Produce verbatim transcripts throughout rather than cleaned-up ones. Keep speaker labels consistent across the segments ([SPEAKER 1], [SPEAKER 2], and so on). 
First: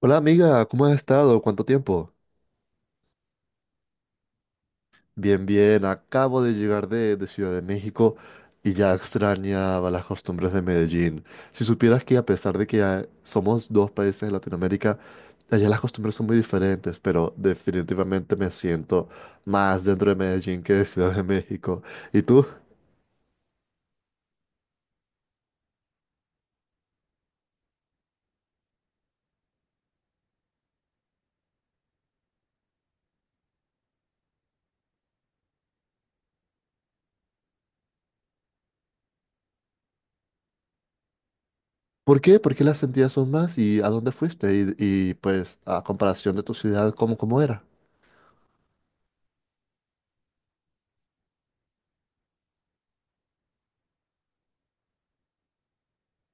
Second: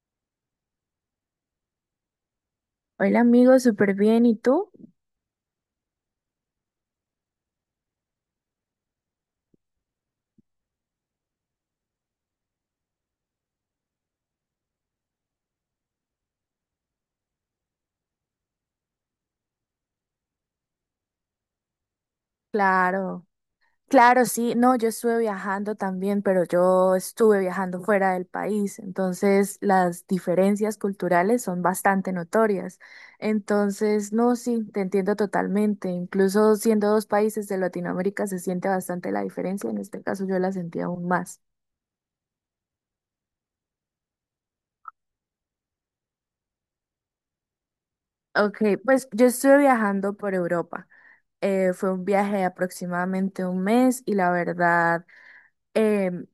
[SPEAKER 1] Hola amiga, ¿cómo has estado? ¿Cuánto tiempo?
[SPEAKER 2] Hola amigo, súper bien. ¿Y tú?
[SPEAKER 1] Bien, bien, acabo de llegar de, de Ciudad de México y ya extrañaba las costumbres de Medellín. Si supieras que a pesar de que ah, somos dos países de Latinoamérica, allá las costumbres son muy diferentes, pero definitivamente me siento más dentro de Medellín que de Ciudad de México. ¿Y tú?
[SPEAKER 2] Claro, claro, sí. No, yo estuve viajando también, pero yo estuve viajando fuera del país, entonces las diferencias culturales son bastante notorias. Entonces, no, sí, te entiendo totalmente. Incluso siendo dos países de Latinoamérica se siente bastante la diferencia. En este caso yo la sentí aún más.
[SPEAKER 1] ¿Por qué? ¿Por qué las sentías son más? ¿Y a dónde fuiste? Y, y, pues a comparación de tu ciudad, ¿cómo, cómo era?
[SPEAKER 2] Ok, pues yo estuve viajando por Europa. Eh, fue un viaje de aproximadamente un mes y la verdad em,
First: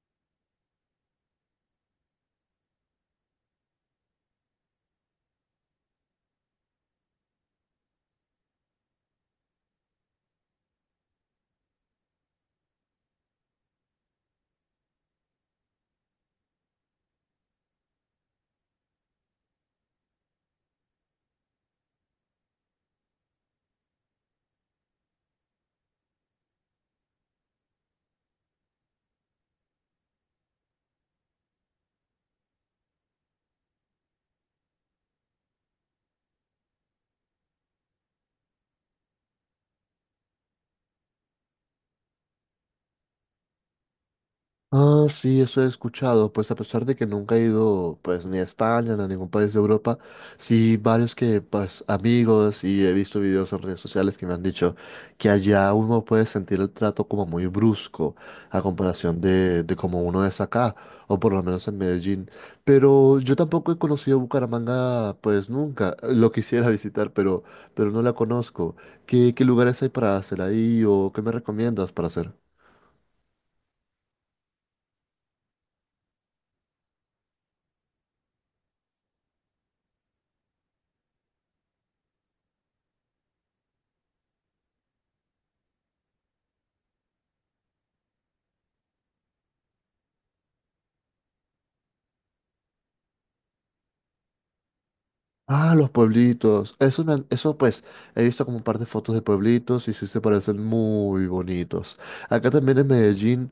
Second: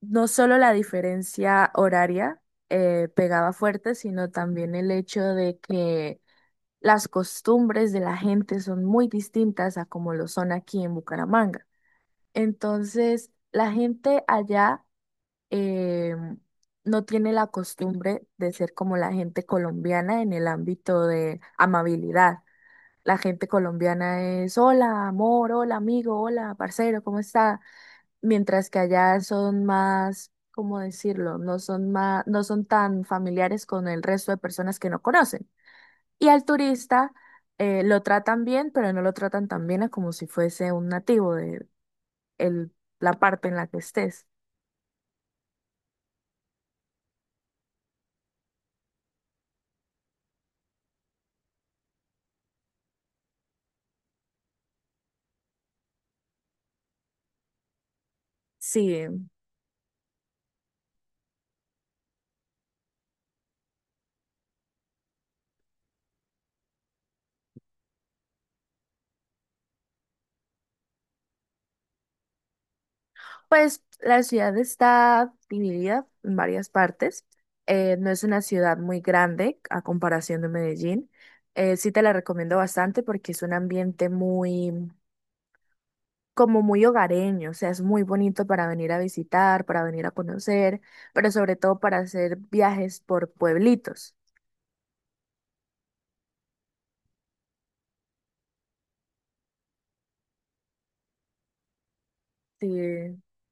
[SPEAKER 2] no solo la diferencia horaria eh, pegaba fuerte, sino también el hecho de que las costumbres de la gente son muy distintas a como lo son aquí en Bucaramanga. Entonces, la gente allá eh, no tiene la costumbre de ser como la gente colombiana en el ámbito de amabilidad. La gente colombiana es hola, amor, hola, amigo, hola, parcero, ¿cómo está?, mientras que allá son más, ¿cómo decirlo? No son más, no son tan familiares con el resto de personas que no conocen. Y al turista eh, lo tratan bien, pero no lo tratan tan bien a como si fuese un nativo de el- la parte en la que estés.
[SPEAKER 1] Ah, sí, eso he escuchado. Pues a pesar de que nunca he ido, pues ni a España ni a ningún país de Europa, sí varios que, pues amigos, y he visto videos en redes sociales que me han dicho que allá uno puede sentir el trato como muy brusco a
[SPEAKER 2] Sí,
[SPEAKER 1] comparación de, de como uno es acá, o por lo menos en Medellín. Pero yo tampoco he conocido Bucaramanga, pues nunca. Lo quisiera visitar, pero, pero no la conozco. ¿Qué, qué lugares hay para hacer ahí o qué me recomiendas para hacer?
[SPEAKER 2] pues la ciudad está dividida en varias partes. Eh, no es una ciudad muy grande a comparación de Medellín. Eh, sí te la recomiendo bastante porque es un ambiente muy, como muy hogareño, o sea, es muy bonito para venir a visitar, para venir a conocer, pero sobre todo para hacer viajes por pueblitos.
[SPEAKER 1] Ah, los pueblitos. Eso, me han- eso pues, he visto como un par de fotos de pueblitos y sí se parecen muy bonitos. Acá
[SPEAKER 2] Sí,
[SPEAKER 1] también en Medellín,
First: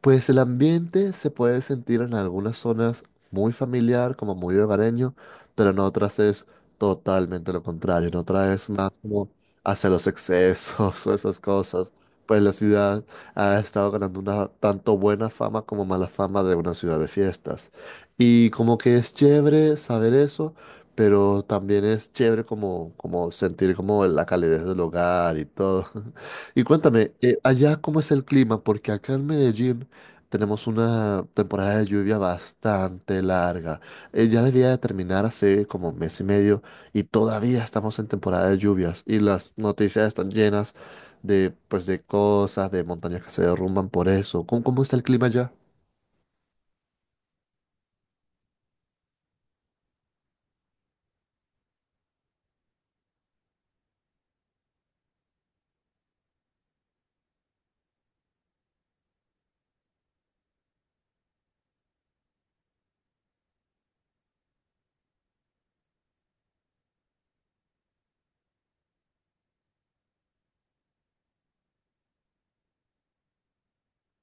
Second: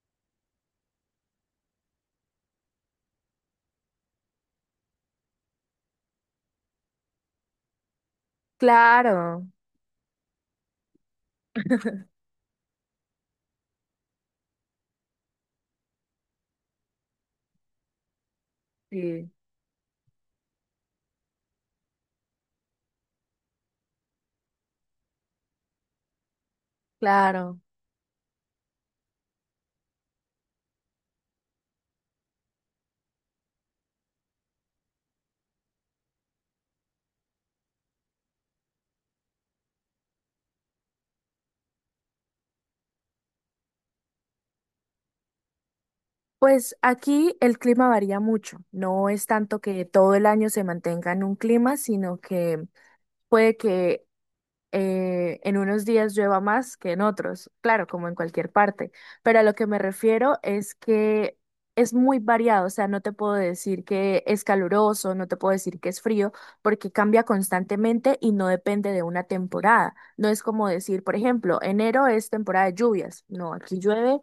[SPEAKER 1] pues el ambiente se puede sentir en algunas zonas muy familiar, como muy hogareño, pero en otras es totalmente lo contrario. En otras es más como
[SPEAKER 2] claro,
[SPEAKER 1] hacia los excesos o esas cosas. Pues la ciudad ha estado ganando una tanto buena fama como mala fama de una ciudad de fiestas. Y como que es
[SPEAKER 2] sí,
[SPEAKER 1] chévere saber eso, pero también es chévere como, como sentir como la calidez del hogar y todo. Y cuéntame, eh,
[SPEAKER 2] claro.
[SPEAKER 1] allá cómo es el clima, porque acá en Medellín tenemos una temporada de lluvia bastante larga. Eh, ya debía de terminar hace como mes y medio y todavía estamos en temporada de lluvias y las noticias están llenas de, pues, de cosas, de montañas que se derrumban por eso. ¿Cómo, cómo está el clima allá?
[SPEAKER 2] Pues aquí el clima varía mucho, no es tanto que todo el año se mantenga en un clima, sino que puede que eh, en unos días llueva más que en otros, claro, como en cualquier parte, pero a lo que me refiero es que es muy variado, o sea, no te puedo decir que es caluroso, no te puedo decir que es frío, porque cambia constantemente y no depende de una temporada. No es como decir, por ejemplo, enero es temporada de lluvias, no, aquí llueve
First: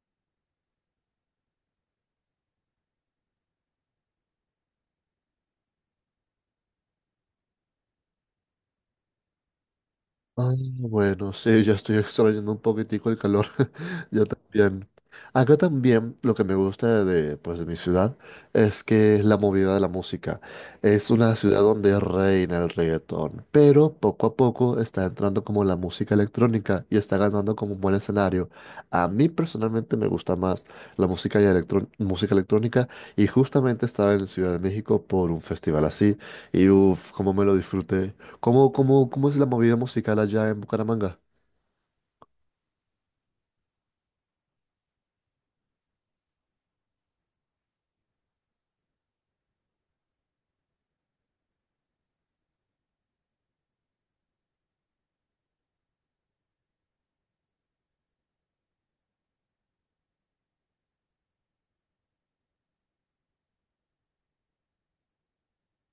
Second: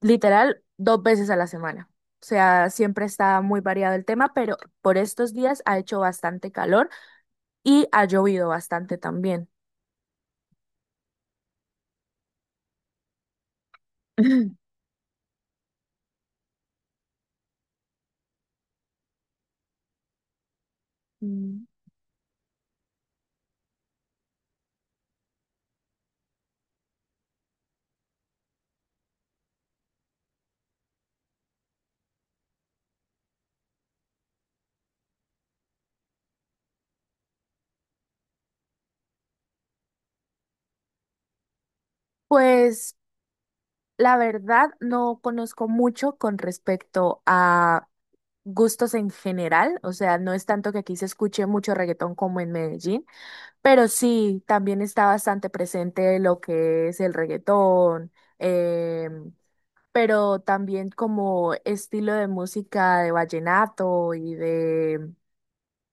[SPEAKER 2] literal dos veces a la semana. O sea, siempre está muy variado el tema, pero por estos días ha hecho bastante calor y ha llovido bastante también.
[SPEAKER 1] Ah, bueno, sí, ya estoy extrayendo un poquitico el calor. Yo también. Acá también lo que me gusta de, pues, de mi ciudad es que es la movida de la música. Es una ciudad
[SPEAKER 2] Mm.
[SPEAKER 1] donde reina el reggaetón, pero poco a poco está entrando como la música electrónica y está ganando como un buen escenario. A mí personalmente me gusta más la música, y electrón- música electrónica, y justamente estaba en Ciudad de México por un festival así y uff, cómo me lo disfruté. ¿Cómo, cómo, cómo es la movida musical allá en Bucaramanga?
[SPEAKER 2] Pues la verdad no conozco mucho con respecto a gustos en general, o sea, no es tanto que aquí se escuche mucho reggaetón como en Medellín, pero sí, también está bastante presente lo que es el reggaetón, em, pero también como estilo de música de vallenato y de,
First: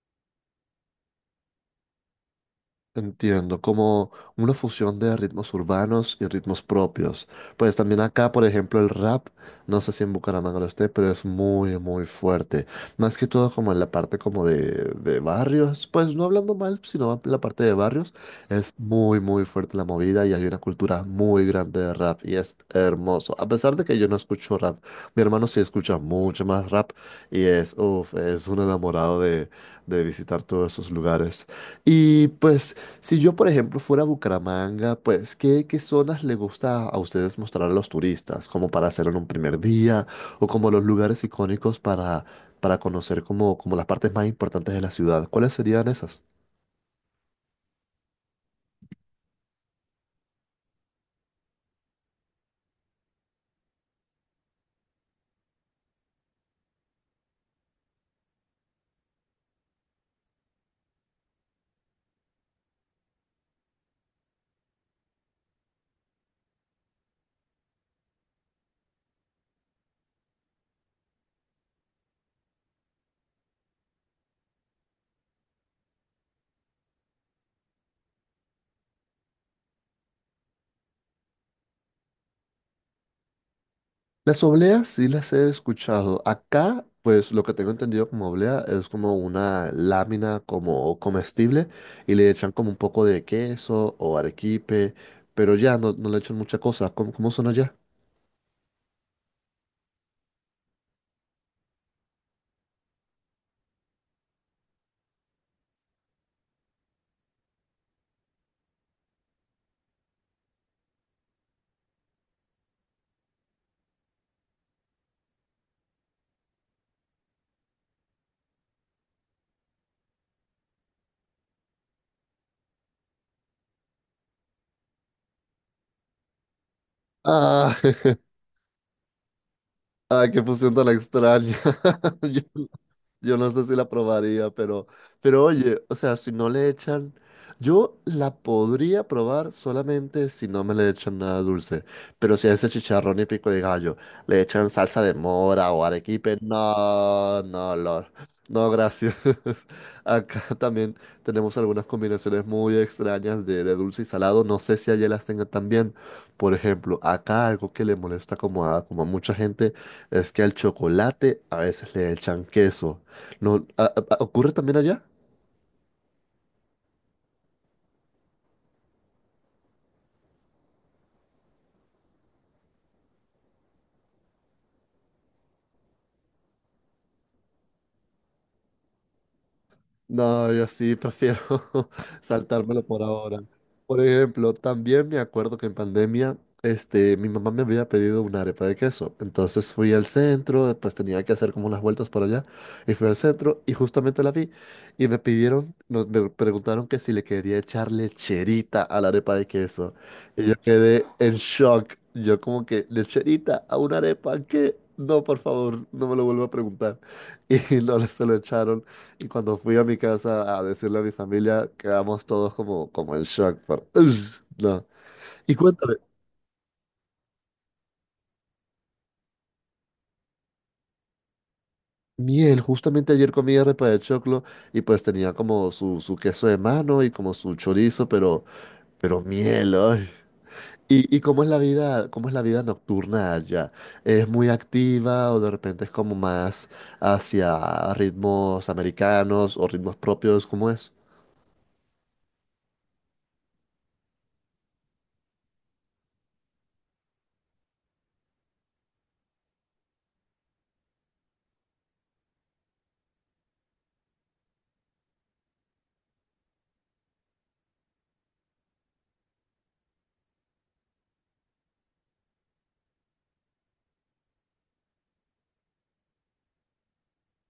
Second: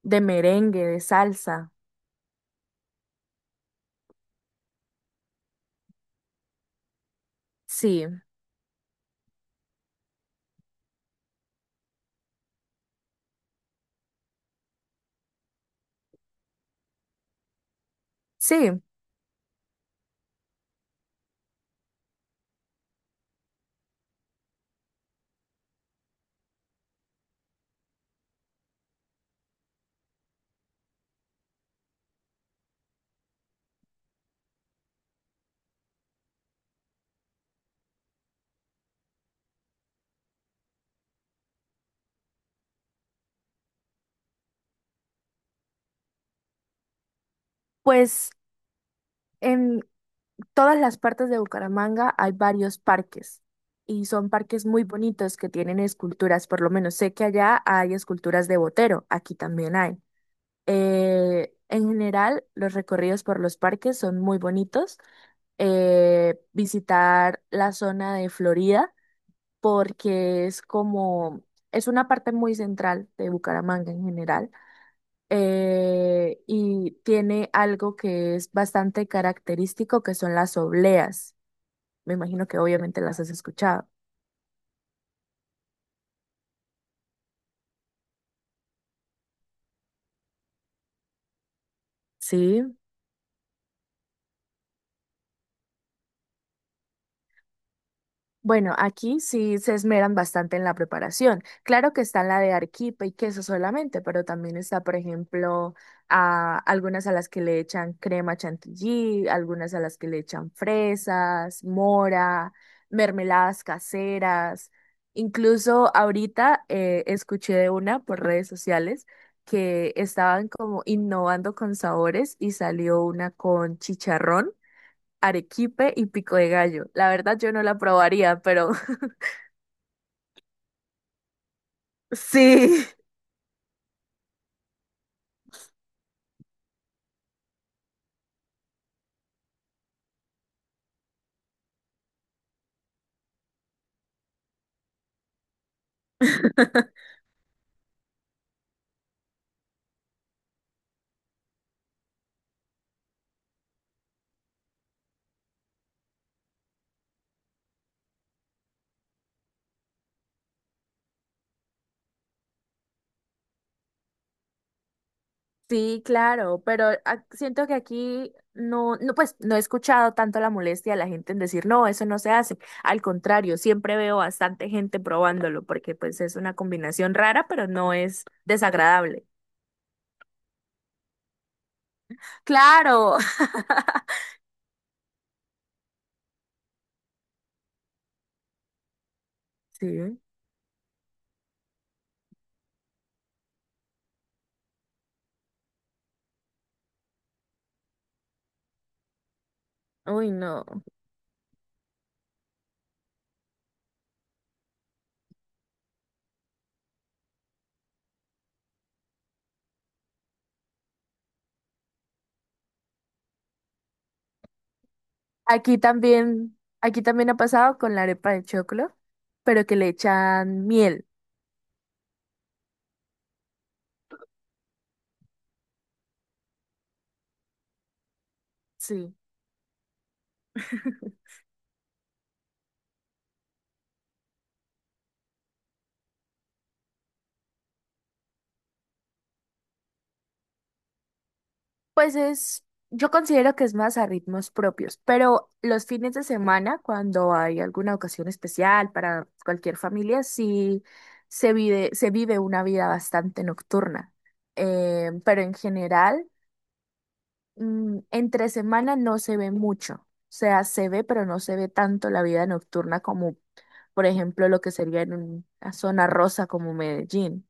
[SPEAKER 2] de merengue, de salsa.
[SPEAKER 1] Entiendo, como una fusión de ritmos urbanos y ritmos propios. Pues también
[SPEAKER 2] Sí,
[SPEAKER 1] acá, por ejemplo, el rap, no sé si en Bucaramanga lo esté, pero es muy, muy fuerte. Más que todo como en la parte como de, de barrios, pues no hablando mal, sino en la parte de barrios, es
[SPEAKER 2] sí,
[SPEAKER 1] muy, muy fuerte la movida y hay una cultura muy grande de rap y es hermoso. A pesar de que yo no escucho rap, mi hermano sí escucha mucho más rap y es, uff, es un enamorado de, de visitar todos esos lugares. Y pues si yo, por ejemplo, fuera a Bucaramanga, pues, ¿qué, qué zonas le gusta a ustedes mostrar a los turistas? Como para hacerlo en un primer día, o como los lugares icónicos para, para conocer como, como las partes más importantes de la ciudad. ¿Cuáles serían esas?
[SPEAKER 2] pues en todas las partes de Bucaramanga hay varios parques y son parques muy bonitos que tienen esculturas. Por lo menos sé que allá hay esculturas de Botero, aquí también hay. Eh, en general, los recorridos por los parques son muy bonitos. Eh, visitar la zona de Florida porque es como, es una parte muy central de Bucaramanga en general, eh, y tiene algo que es bastante característico, que son las obleas. Me imagino que obviamente las has escuchado.
[SPEAKER 1] Las obleas sí las he escuchado. Acá, pues, lo que tengo entendido como oblea es como una lámina como comestible y le echan como un
[SPEAKER 2] Sí.
[SPEAKER 1] poco de queso o arequipe, pero ya no, no le echan mucha cosa. ¿Cómo, cómo son allá?
[SPEAKER 2] Bueno, aquí sí se esmeran bastante en la preparación. Claro que está la de arequipe y queso solamente, pero también está, por ejemplo, a algunas a las que le echan crema chantilly, algunas a las que le echan fresas, mora, mermeladas caseras. Incluso ahorita eh, escuché de una por redes sociales que estaban como innovando con sabores y salió una con chicharrón, arequipe y pico de gallo. La verdad yo no
[SPEAKER 1] Ah,
[SPEAKER 2] la probaría, pero
[SPEAKER 1] ay, qué fusión tan extraña.
[SPEAKER 2] sí.
[SPEAKER 1] Yo no sé si la probaría, pero, pero oye, o sea, si no le echan, yo la podría probar solamente si no me le echan nada dulce. Pero si a ese chicharrón y pico de gallo le echan salsa de mora o arequipe, no, no, no, no, gracias. Acá también tenemos algunas combinaciones muy extrañas de, de dulce y salado. No sé si allá las tengan también. Por ejemplo, acá algo que le molesta como a, como a mucha gente es que al chocolate a veces le echan queso. No, ¿a- a- a- ocurre también allá?
[SPEAKER 2] Sí, claro, pero ac- siento que aquí no, no, pues no he escuchado tanto la molestia de la gente en decir, no, eso no se hace. Al contrario, siempre veo bastante gente probándolo porque pues es una combinación rara, pero no es desagradable.
[SPEAKER 1] No, yo sí prefiero saltármelo por
[SPEAKER 2] Claro.
[SPEAKER 1] ahora. Por ejemplo, también me acuerdo que en pandemia, este, mi mamá me había pedido una arepa de queso. Entonces fui al
[SPEAKER 2] Sí.
[SPEAKER 1] centro, pues tenía que hacer como unas vueltas por allá. Y fui al centro y justamente la vi. Y me pidieron, nos- me preguntaron que si le quería echar lecherita a la arepa de queso.
[SPEAKER 2] Uy,
[SPEAKER 1] Y yo
[SPEAKER 2] no.
[SPEAKER 1] quedé en shock. Yo como que, ¿lecherita a una arepa? ¿Qué? No, por favor, no me lo vuelvo a preguntar. Y no le se lo echaron. Y cuando fui a mi casa a decirle a mi familia, quedamos todos como, como en shock. por- "Ugh, no." Y
[SPEAKER 2] Aquí
[SPEAKER 1] cuéntame,
[SPEAKER 2] también, aquí también ha pasado con la arepa de choclo, pero que le echan miel.
[SPEAKER 1] miel, justamente ayer comí arepa de choclo y pues tenía como su, su queso de mano y como su chorizo, pero,
[SPEAKER 2] Sí.
[SPEAKER 1] pero miel, ay. ¿Y, y cómo es la vida, cómo es la vida nocturna allá? ¿Es muy activa o de repente es como más hacia ritmos americanos o ritmos propios? ¿Cómo es?
[SPEAKER 2] Pues es, yo considero que es más a ritmos propios, pero los fines de semana, cuando hay alguna ocasión especial para cualquier familia, sí se vive, se vive una vida bastante nocturna. Eh, pero en general, mm, entre semana no se ve mucho. O sea, se ve, pero no se ve tanto la vida nocturna como, por ejemplo, lo que sería en una zona rosa como Medellín.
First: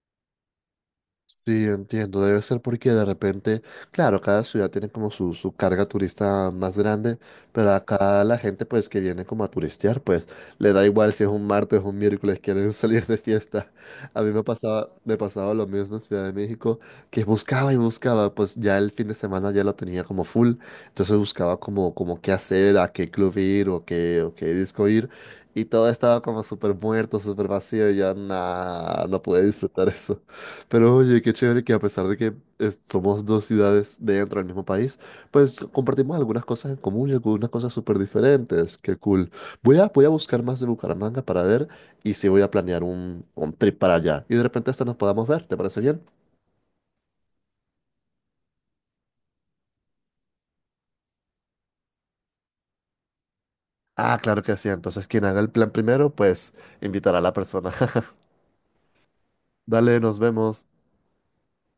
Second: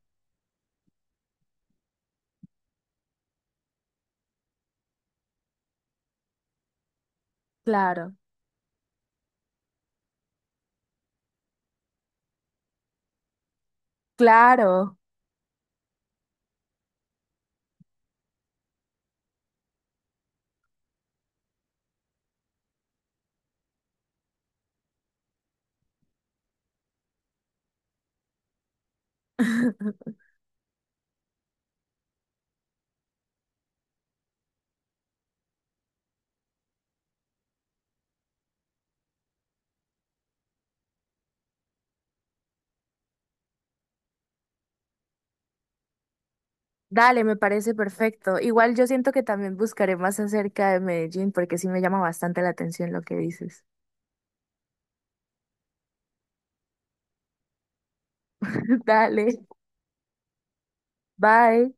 [SPEAKER 1] Sí, entiendo. Debe ser porque de repente, claro, cada ciudad tiene como su, su carga turista más grande, pero
[SPEAKER 2] Claro,
[SPEAKER 1] acá la gente pues que viene como a turistear, pues le da igual si es un martes o un miércoles, quieren salir de fiesta. A mí me pasaba,
[SPEAKER 2] claro.
[SPEAKER 1] me pasaba lo mismo en Ciudad de México, que buscaba y buscaba, pues ya el fin de semana ya lo tenía como full, entonces buscaba como, como qué hacer, a qué club ir o qué, o qué disco ir, y todo estaba como súper muerto, súper vacío, y ya nada, no pude disfrutar, pero oye, qué chévere que a pesar de que es- somos dos ciudades dentro del mismo país, pues compartimos algunas cosas en común y algunas cosas súper diferentes. Qué cool. Voy a, voy a buscar más de Bucaramanga para ver y si voy a planear un, un trip para allá. Y de repente hasta nos podamos ver, ¿te parece bien?
[SPEAKER 2] Dale, me parece perfecto. Igual yo siento que también buscaré más acerca de Medellín porque sí me llama bastante la atención lo que dices.
[SPEAKER 1] Ah, claro que sí. Entonces quien haga el plan primero, pues invitará a la persona.
[SPEAKER 2] Dale,
[SPEAKER 1] Dale, nos vemos.
[SPEAKER 2] bye.